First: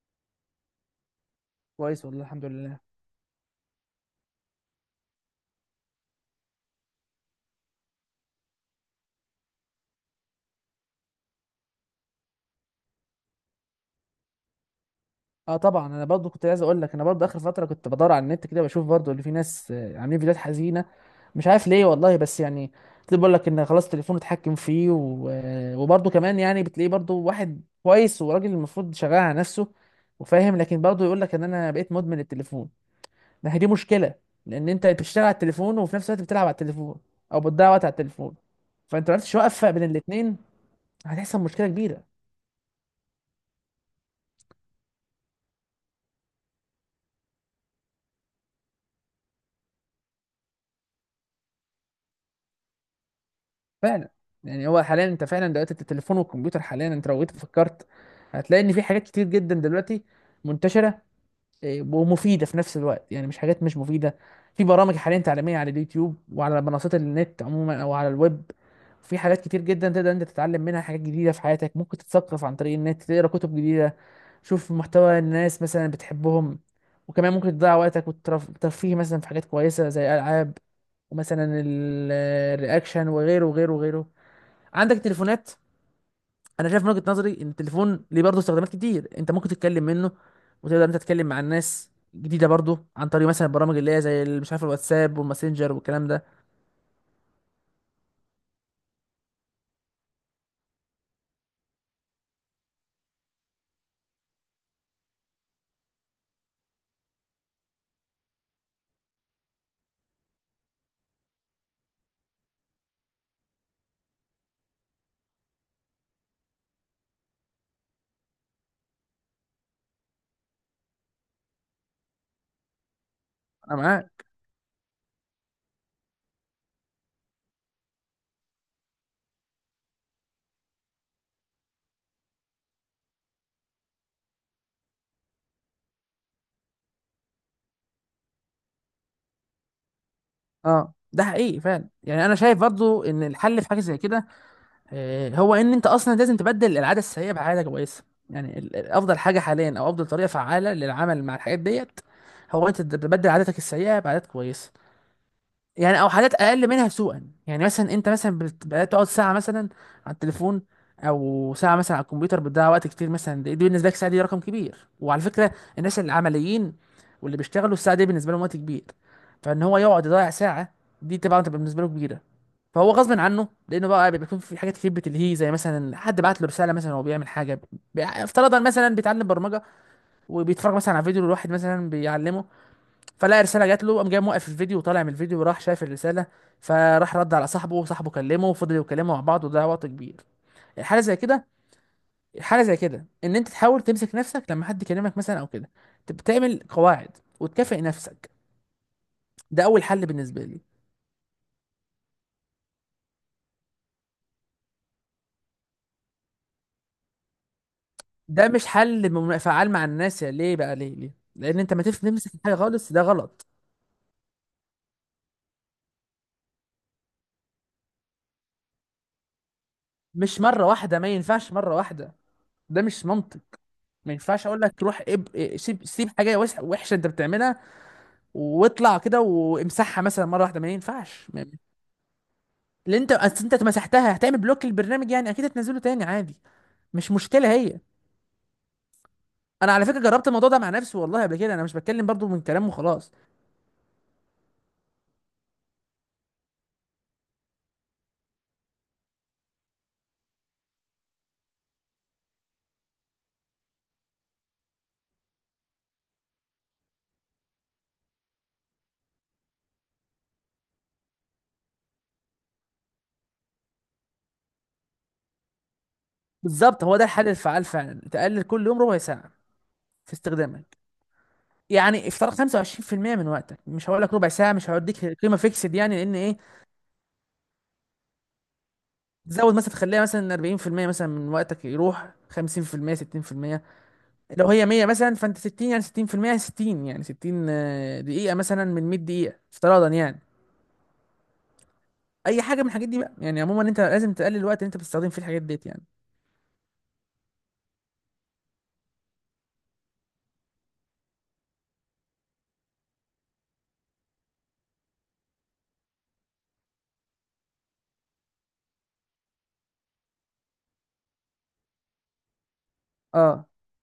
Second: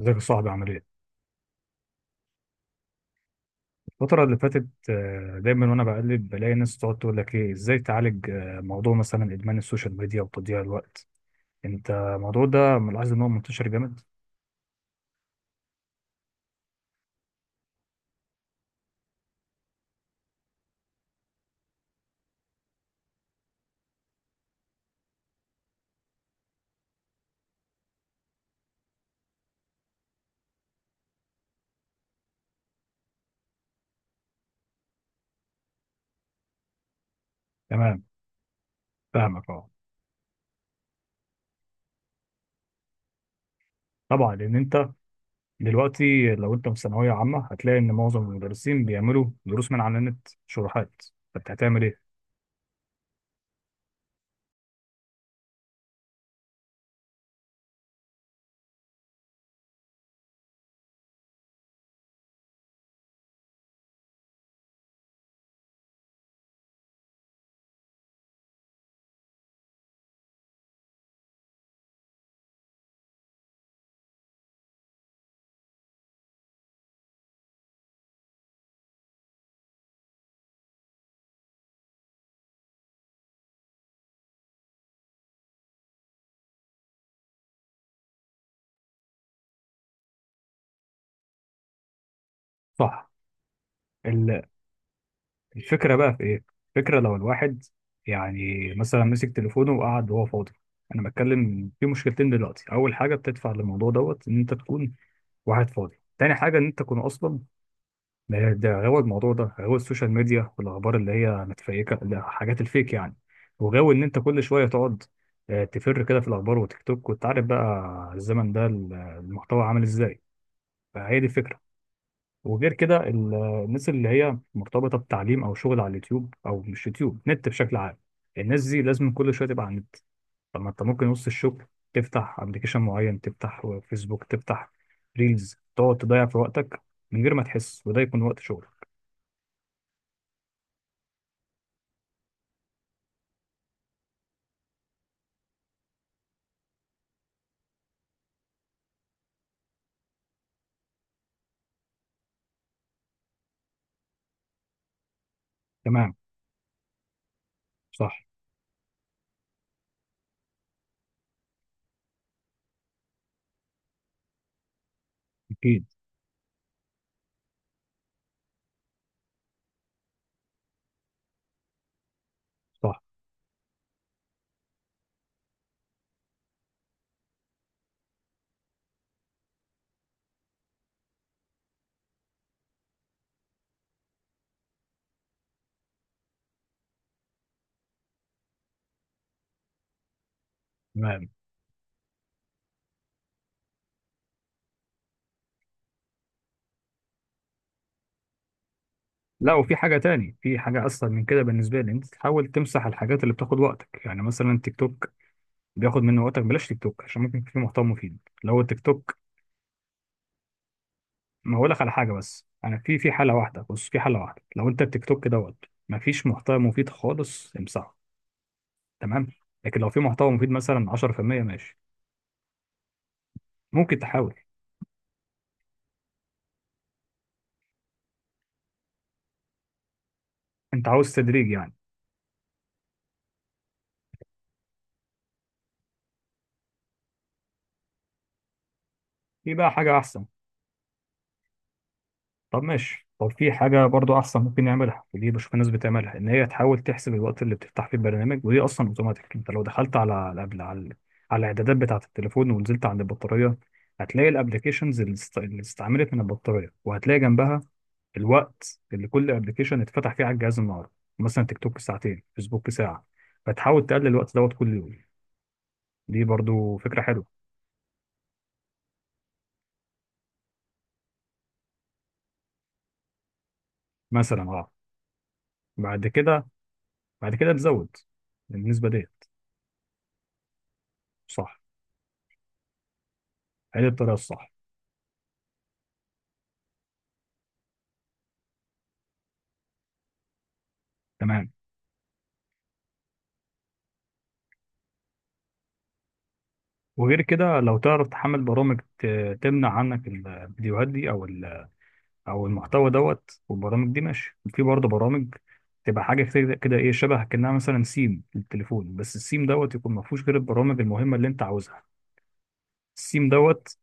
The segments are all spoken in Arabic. ازيك يا صاحبي عامل ايه؟ كويس والله الحمد لله. الفترة اللي فاتت دايما وانا بقلب بلاقي ناس تقعد تقول لك ايه ازاي تعالج موضوع مثلا ادمان السوشيال ميديا وتضييع الوقت. انت الموضوع ده ملاحظ ان هو منتشر جامد؟ اه، طبعا انا برضو كنت عايز اقول لك انا برضو اخر فتره كنت بدور على النت كده بشوف برضو اللي في ناس عاملين فيديوهات حزينه. مش عارف ليه والله، بس يعني بتلاقي بيقول لك ان خلاص تليفونه اتحكم فيه و... آه، وبرضو كمان يعني بتلاقيه برضو واحد كويس وراجل المفروض شغال على نفسه وفاهم، لكن برضو يقول لك ان انا بقيت مدمن التليفون. ما هي دي مشكله، لان انت بتشتغل على التليفون وفي نفس الوقت بتلعب على التليفون او بتضيع وقت على تمام، التليفون، فانت ما عرفتش فاهمك، توقف اه بين الاثنين، هتحصل مشكله كبيره. طبعا، لان انت دلوقتي لو انت في ثانوية عامة هتلاقي ان معظم المدرسين بيعملوا دروس من على النت، شروحات، فانت هتعمل ايه؟ فعلا، يعني هو حاليا انت فعلا دلوقتي التليفون والكمبيوتر، حاليا انت لو جيت فكرت هتلاقي ان في حاجات كتير جدا دلوقتي منتشره ومفيده في نفس الوقت، يعني مش حاجات مش مفيده. في برامج حاليا تعليميه على اليوتيوب وعلى منصات النت عموما او على الويب، في حاجات كتير جدا تقدر انت تتعلم منها حاجات جديده في حياتك، ممكن تتثقف عن طريق النت، تقرا كتب جديده، شوف محتوى الناس مثلا بتحبهم، وكمان ممكن تضيع وقتك والترفيه مثلا في حاجات كويسه زي العاب، ومثلا الرياكشن وغيره وغيره وغيره. عندك تليفونات، انا شايف من وجهة نظري ان التليفون ليه برضه استخدامات كتير، انت ممكن تتكلم منه وتقدر انت تتكلم مع الناس جديده برضه عن صح. طريق مثلا البرامج اللي هي زي مش عارف الواتساب والماسنجر الفكرة والكلام بقى في ده. إيه؟ الفكرة لو الواحد يعني مثلا مسك تليفونه وقعد وهو فاضي. أنا بتكلم في مشكلتين دلوقتي، أول حاجة بتدفع للموضوع دوت إن أنت تكون واحد فاضي، تاني حاجة إن أنت تكون أصلا ده غاوي، الموضوع ده غاوي السوشيال ميديا والأخبار اللي هي متفيكة، حاجات الفيك يعني، وغاوي إن أنت كل شوية تقعد تفر كده في الأخبار وتيك توك، وأنت عارف بقى الزمن ده المحتوى عامل إزاي. فهي دي الفكرة. وغير كده انا الناس اللي معاك. هي مرتبطة بتعليم أو شغل على اليوتيوب، أو مش يوتيوب، نت بشكل عام، الناس دي لازم كل شوية تبقى على النت. طب ما أنت ممكن وسط الشغل تفتح أبلكيشن معين، تفتح فيسبوك، تفتح ريلز، تقعد تضيع في وقتك من غير ما تحس، وده يكون وقت شغل. اه، ده حقيقي فعلا، يعني انا شايف برضه ان الحل في حاجه زي كده، هو ان انت اصلا لازم تبدل العاده السيئه بعاده كويسه. يعني افضل حاجه حاليا او افضل طريقه فعاله للعمل مع الحاجات ديت هو انت تبدل عاداتك السيئه بعادات كويسه، يعني او تمام. حاجات اقل منها سوءا. يعني مثلا انت صح. مثلا بدات تقعد ساعه مثلا على التليفون او ساعه مثلا على الكمبيوتر بتضيع وقت كتير، مثلا دي بالنسبه لك ساعه دي رقم كبير، وعلى فكره أكيد. الناس العمليين واللي بيشتغلوا الساعه دي بالنسبه لهم وقت كبير، فان هو يقعد يضيع ساعه، دي طبعا تبقى بالنسبه له كبيره. فهو صح. غصب عنه، لانه بقى بيكون في حاجات كتير بتلهيه، زي مثلا حد بعت له رساله مثلا وهو بيعمل حاجه، افترضا مثلا بيتعلم برمجه وبيتفرج مثلا على فيديو لواحد مثلا بيعلمه، فلقى رساله جات له، قام جاي موقف الفيديو وطالع من الفيديو وراح شايف الرساله، فراح رد على صاحبه، وصاحبه كلمه وفضلوا يتكلموا مع بعض، وده وقت كبير. حاله زي تمام. كده حاله زي كده ان انت تحاول تمسك نفسك لما حد يكلمك مثلا او كده، تعمل قواعد وتكافئ نفسك. لا، ده وفي اول حاجة حل تاني، بالنسبه في لي. حاجة أسهل من كده بالنسبة لي، أنت تحاول تمسح الحاجات اللي بتاخد وقتك، يعني مثلا تيك توك بياخد منه وقتك، بلاش تيك توك، عشان ممكن في محتوى مفيد ده لو مش التيك حل توك. فعال مع الناس، يا ليه بقى، ليه ما لان هقول انت لك ما على تف- حاجه، تمسك بس حاجه انا خالص، في ده في حاله غلط. واحده، بص، في حاله واحده، لو انت التيك توك دوت ما فيش محتوى مفيد خالص، امسحه. تمام. لكن لو في محتوى مش مفيد مره مثلا واحده، ما 10% ينفعش مره ماشي، واحده، ده مش منطق. ممكن ما تحاول. ينفعش اقول لك روح اب... إيه، سيب سيب حاجه وحشه انت بتعملها واطلع كده وامسحها مثلا مره واحده، ما انت عاوز ينفعش تدريج ما- يعني. اللي انت اصل انت مسحتها هتعمل بلوك للبرنامج، يعني اكيد هتنزله تاني عادي، مش مشكله هي. في بقى انا على حاجه فكره احسن. جربت الموضوع ده مع نفسي والله قبل كده، انا مش بتكلم برضو من طب كلام ماشي، وخلاص. طب في حاجه برضو احسن ممكن نعملها، ودي بشوف الناس بتعملها، ان هي تحاول تحسب الوقت اللي بتفتح فيه البرنامج، ودي اصلا اوتوماتيك، انت لو دخلت على، قبل، على على الاعدادات بتاعه التليفون ونزلت عند البطاريه، هتلاقي الابلكيشنز اللي استعملت من البطاريه، وهتلاقي جنبها الوقت اللي كل ابلكيشن اتفتح فيه على الجهاز النهارده، مثلا تيك توك ساعتين، فيسبوك ساعه، فتحاول تقلل الوقت دوت كل يوم. دي برضو بالظبط، هو فكره ده الحل حلوه. الفعال، فعلا تقلل كل يوم ربع ساعه في استخدامك، يعني افتراض 25% من وقتك، مش هقول لك ربع مثلا ساعه اه. مش هوديك قيمه فيكسد يعني، بعد لان ايه، كده، بعد كده تزود النسبه دي. تزود مثلا تخليها مثلا 40% مثلا من صح، وقتك، يروح 50% 60%. هي دي الطريقه لو الصح. هي 100 مثلا فانت 60 يعني 60%، 60 يعني 60 دقيقة مثلا من 100 دقيقة افتراضا يعني. تمام. اي حاجة من الحاجات دي بقى، يعني عموما انت لازم تقلل الوقت اللي انت بتستخدم فيه الحاجات ديت يعني. وغير كده لو تعرف تحمل برامج تمنع عنك الفيديوهات دي، او او المحتوى دوت والبرامج دي. ماشي، في برضه برامج تبقى حاجه كده كده، ايه، شبه كانها مثلا سيم للتليفون، بس السيم دوت يكون ما فيهوش غير البرامج المهمه اللي انت عاوزها. السيم اه. دوت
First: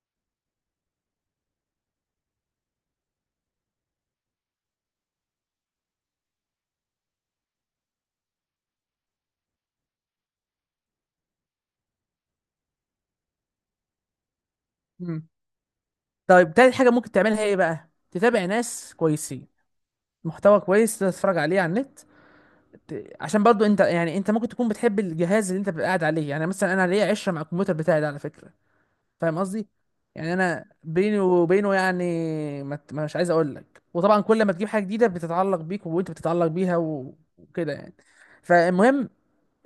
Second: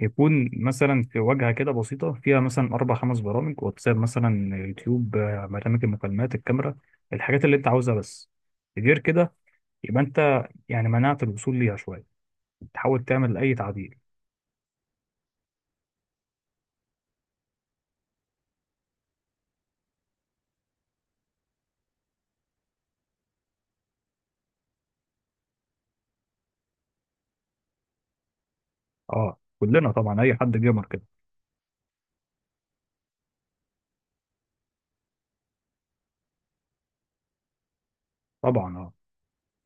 يكون مثلا في واجهة كده بسيطة، فيها مثلا أربع خمس برامج، واتساب مثلا، يوتيوب، برنامج المكالمات، الكاميرا، الحاجات اللي أنت عاوزها بس، غير كده يبقى أنت يعني منعت الوصول ليها شوية، تحاول تعمل أي تعديل. مم. طيب، تالت حاجة ممكن تعملها ايه بقى، تتابع ناس كويسين، محتوى كويس تتفرج عليه على النت، عشان برضو انت يعني انت ممكن تكون بتحب الجهاز اللي انت بتبقى قاعد عليه، يعني مثلا انا ليا عشره مع الكمبيوتر بتاعي ده على فكره. فاهم أه، قصدي، كلنا طبعا، يعني أي حد انا جيمر كده. بيني وبينه يعني ما ت- مش عايز اقول لك، وطبعا كل ما تجيب حاجه جديده بتتعلق بيك وانت بتتعلق بيها وكده يعني. طبعا أه. فالمهم،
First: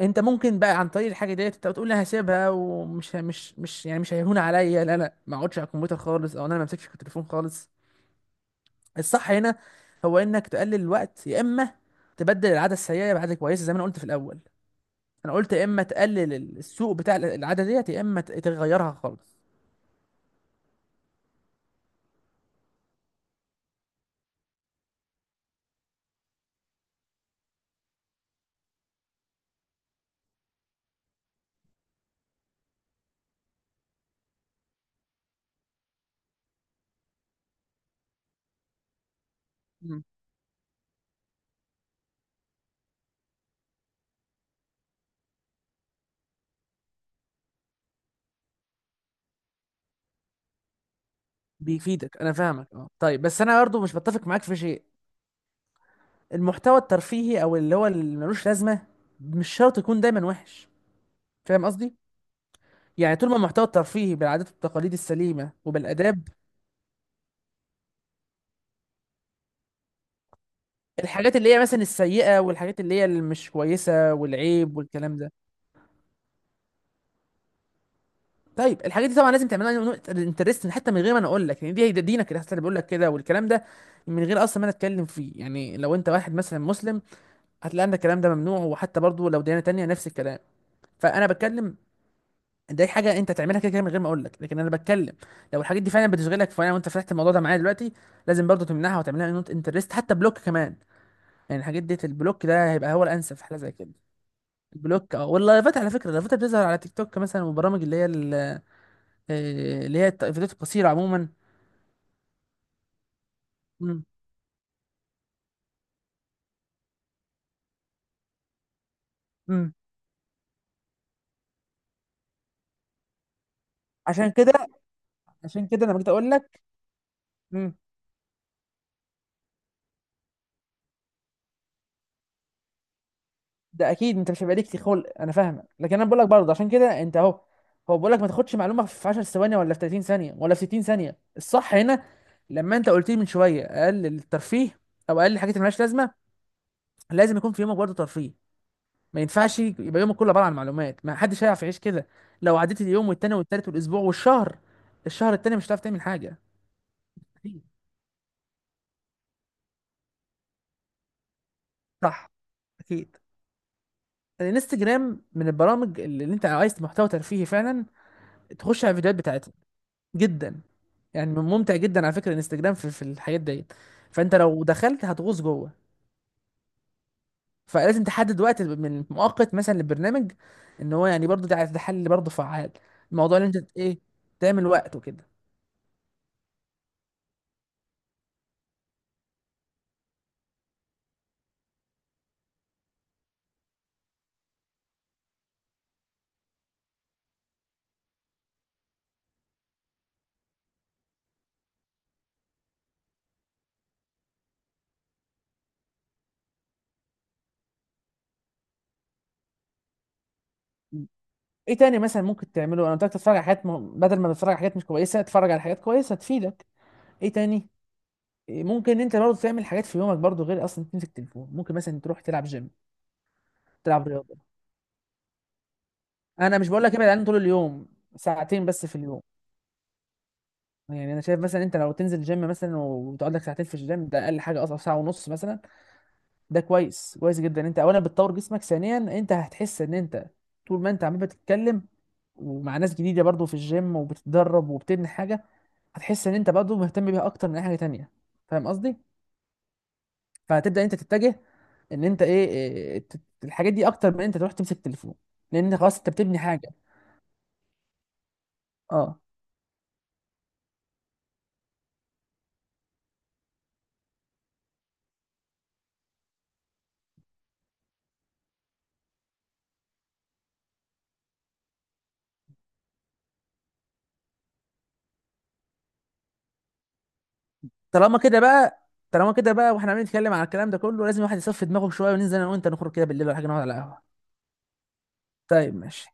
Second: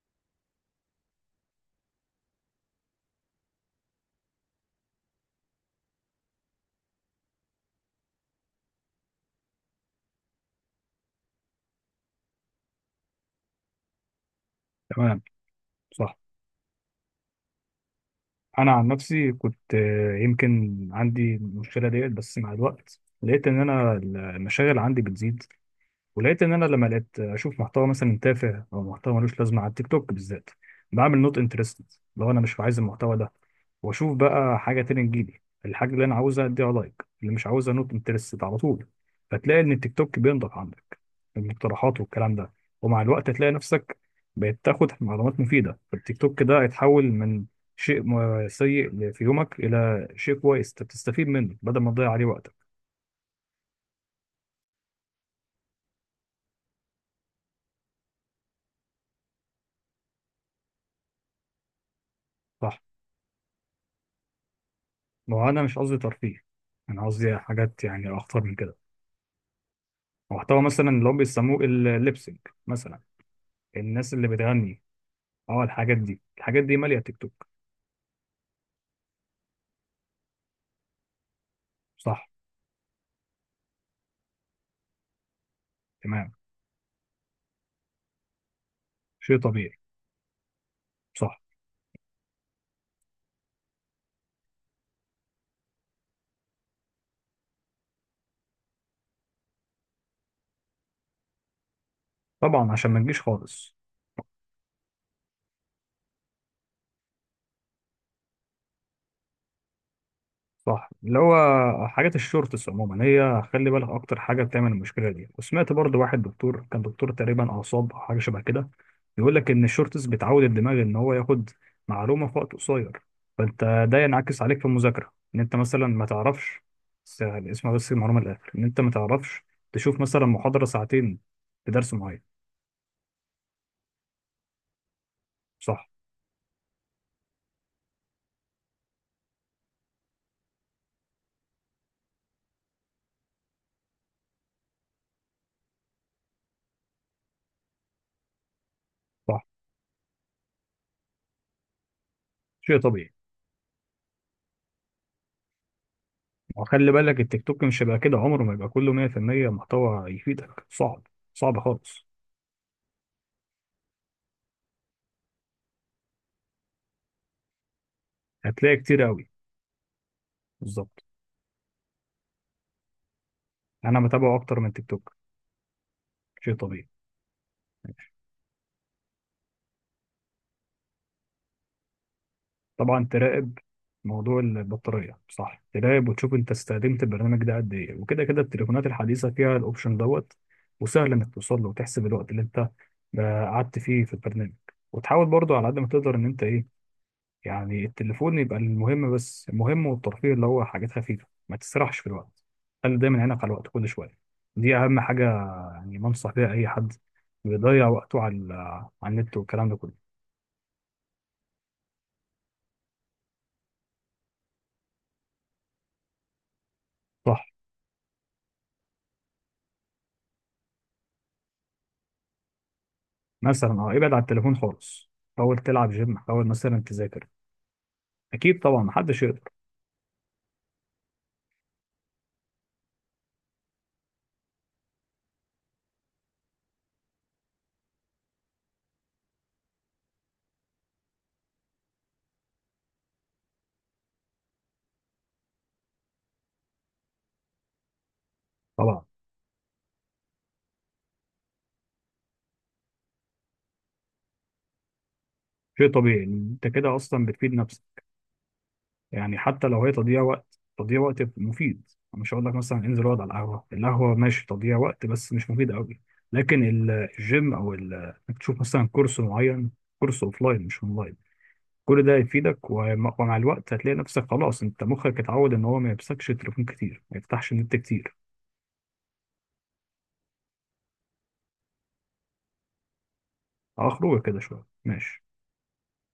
انت ممكن بقى عن طريق الحاجه ديت انت بتقول انا هسيبها، ومش ه- مش مش يعني مش هيهون عليا، لا لا، ما اقعدش على الكمبيوتر خالص او انا ما امسكش التليفون خالص. الصح هنا هو انك تقلل الوقت يا اما تبدل العاده السيئه بعاده كويسه زي ما انا قلت في الاول، تمام. انا قلت يا اما صح. تقلل السوق بتاع العاده ديت يا اما أنا عن تغيرها نفسي خالص. كنت، يمكن عندي المشكلة ديت، بس مع الوقت لقيت إن أنا المشاغل عندي بتزيد، ولقيت ان انا لما لقيت اشوف محتوى مثلا تافه او محتوى ملوش لازمه على التيك توك بالذات، بعمل نوت انترستد. لو انا مش عايز المحتوى ده، واشوف بقى حاجه تانية تجيلي، الحاجه اللي انا عاوزها اديها لايك، اللي مش عاوزها نوت انترستد على طول. فتلاقي ان التيك مم. توك بينضف عندك المقترحات والكلام ده، ومع الوقت هتلاقي نفسك بقيت تاخد معلومات مفيده، فالتيك توك ده يتحول من شيء سيء في يومك الى شيء كويس تستفيد منه بدل ما تضيع بيفيدك، عليه انا فاهمك، وقتك. اه طيب بس انا برضه مش بتفق معاك في شيء، المحتوى الترفيهي او اللي هو اللي ملوش لازمه مش شرط يكون دايما وحش، فاهم قصدي، صح. يعني طول ما المحتوى الترفيهي بالعادات والتقاليد ما هو السليمه انا مش قصدي وبالاداب. ترفيه، انا قصدي حاجات يعني اخطر من كده، محتوى مثلا اللي هم الحاجات اللي هي بيسموه مثلا الليبسينج، السيئه والحاجات اللي مثلا هي اللي مش كويسه الناس اللي والعيب بتغني، والكلام ده، اه، الحاجات دي، الحاجات دي ماليه تيك توك. طيب الحاجات دي طبعا لازم تعملها انترستنج حتى من غير ما انا اقول لك، يعني دي هي ده صح. دينك اللي حتى اللي بيقول لك كده والكلام ده، من غير اصلا ما انا اتكلم فيه، يعني لو انت تمام. واحد مثلا مسلم هتلاقي ان الكلام ده ممنوع، وحتى برضو شيء لو ديانه طبيعي. تانية نفس الكلام، فانا صح. بتكلم. دي حاجه انت تعملها كده كده من غير ما اقول لك، لكن انا بتكلم لو الحاجات دي فعلا بتشغلك، فانا وانت فتحت الموضوع ده معايا دلوقتي لازم برضو تمنعها وتعملها نوت انترست حتى بلوك كمان، يعني الحاجات دي البلوك طبعا ده عشان هيبقى ما هو نجيش الانسب في حاجه زي خالص. كده. البلوك، اه، واللايفات على فكره، اللايفات اللي بتظهر على تيك توك مثلا، والبرامج اللي هي اللي هي الفيديوهات القصيره صح، اللي عموما. هو حاجات الشورتس عموما، هي خلي بالك مم. اكتر حاجه بتعمل المشكله دي، وسمعت برضو واحد دكتور، كان دكتور تقريبا اعصاب او حاجه شبه كده، بيقول لك ان مم. الشورتس بتعود الدماغ ان هو ياخد معلومه في وقت قصير، فانت ده عشان ينعكس كده عليك في المذاكره، ان انت عشان كده مثلا انا ما جيت اقول لك. تعرفش، اسمع مم. بس المعلومه للاخر، ان انت ما تعرفش تشوف مثلا محاضره ساعتين في درس معين. ده اكيد انت مش هيبقى ليك خلق، انا فاهمك، صح. لكن انا بقول لك برضه عشان كده انت اهو، هو بقول لك ما تاخدش معلومه في 10 ثواني ولا في 30 ثانيه ولا في 60 ثانيه، الصح هنا لما انت قلت لي من شويه اقل الترفيه او اقل الحاجات اللي مالهاش لازمه، لازم يكون في يومك برضه ترفيه، ما صح. ينفعش يبقى يومك كله عباره عن معلومات، ما حدش هيعرف يعيش كده. لو شيء عديت اليوم طبيعي. والتاني والتالت والاسبوع والشهر، الشهر التاني مش هتعرف تعمل حاجه. وخلي بالك التيك أكيد. توك مش هيبقى كده، عمره ما يبقى كله 100% محتوى يفيدك، صعب، صعب خالص. صح اكيد. الانستجرام من البرامج اللي انت لو عايز محتوى ترفيهي فعلا هتلاقي تخش على كتير الفيديوهات قوي. بتاعتها، جدا بالظبط. يعني، ممتع جدا على فكره الانستجرام في الحاجات ديت. انا فانت متابعه اكتر لو من تيك دخلت توك. هتغوص جوه، شيء طبيعي. فلازم ماشي. تحدد وقت من مؤقت مثلا للبرنامج، ان هو يعني برضو ده حل برضو فعال. طبعا الموضوع اللي تراقب انت ايه، موضوع تعمل وقت البطارية، وكده. صح، تراقب وتشوف انت استخدمت البرنامج ده قد ايه، وكده كده التليفونات الحديثة فيها الاوبشن دوت، وسهل انك توصل له وتحسب الوقت اللي انت قعدت فيه في البرنامج، وتحاول برضو على قد ما تقدر ان انت ايه، يعني التليفون يبقى المهم بس، المهم والترفيه اللي هو حاجات خفيفة، ما تسرحش في الوقت، خلي دايما عينك على الوقت كل شوية، دي اهم حاجة، يعني ما انصح بيها اي حد بيضيع وقته على على النت والكلام ده كله. ايه تاني مثلا ممكن تعمله، انا قلت لك تتفرج على حاجات بدل ما تتفرج على حاجات مش كويسه اتفرج على حاجات كويسه تفيدك. ايه صح. تاني، ممكن انت برضو تعمل حاجات في يومك برضو غير اصلا تمسك تليفون، ممكن مثلا تروح تلعب جيم، مثلا اه، تلعب ابعد عن رياضه. التليفون خالص، حاول تلعب جيم، حاول انا مش مثلا بقول لك ابعد عنه تذاكر. طول اليوم، اكيد ساعتين طبعا، بس في اليوم، محدش يقدر. يعني انا شايف مثلا انت لو تنزل جيم مثلا وتقعد لك ساعتين في الجيم، ده اقل حاجه، اصلا ساعه ونص مثلا، ده كويس كويس جدا. انت اولا بتطور جسمك، ثانيا انت هتحس ان انت طول ما انت عمال بتتكلم ومع ناس جديده برضو في الجيم وبتتدرب وبتبني حاجه، هتحس ان انت برضو مهتم بيها اكتر من اي حاجه تانية، فاهم قصدي. طبعا. فهتبدا انت تتجه ان انت ايه إيه، إيه، ت- الحاجات دي اكتر من انت تروح تمسك تليفون، لان شيء خلاص انت طبيعي، بتبني انت حاجه. كده اصلا بتفيد نفسك، اه، يعني حتى لو هي تضييع وقت، تضييع وقت مفيد، مش هقول لك مثلا انزل اقعد على القهوه، القهوه ماشي تضييع وقت بس مش مفيد قوي، لكن الجيم او انك تشوف مثلا كورس معين، كورس اوفلاين مش اونلاين، كل ده هيفيدك، ومع الوقت هتلاقي نفسك خلاص، انت مخك اتعود ان هو ما يمسكش تليفون كتير، ما يفتحش النت كتير. طالما كده بقى واحنا عمالين نتكلم على الكلام ده كله، لازم الواحد يصفي دماغه شويه، وننزل انا وانت نخرج كده بالليل ولا حاجه نقعد على قهوه. اخرجه كده شويه ماشي. طيب ماشي.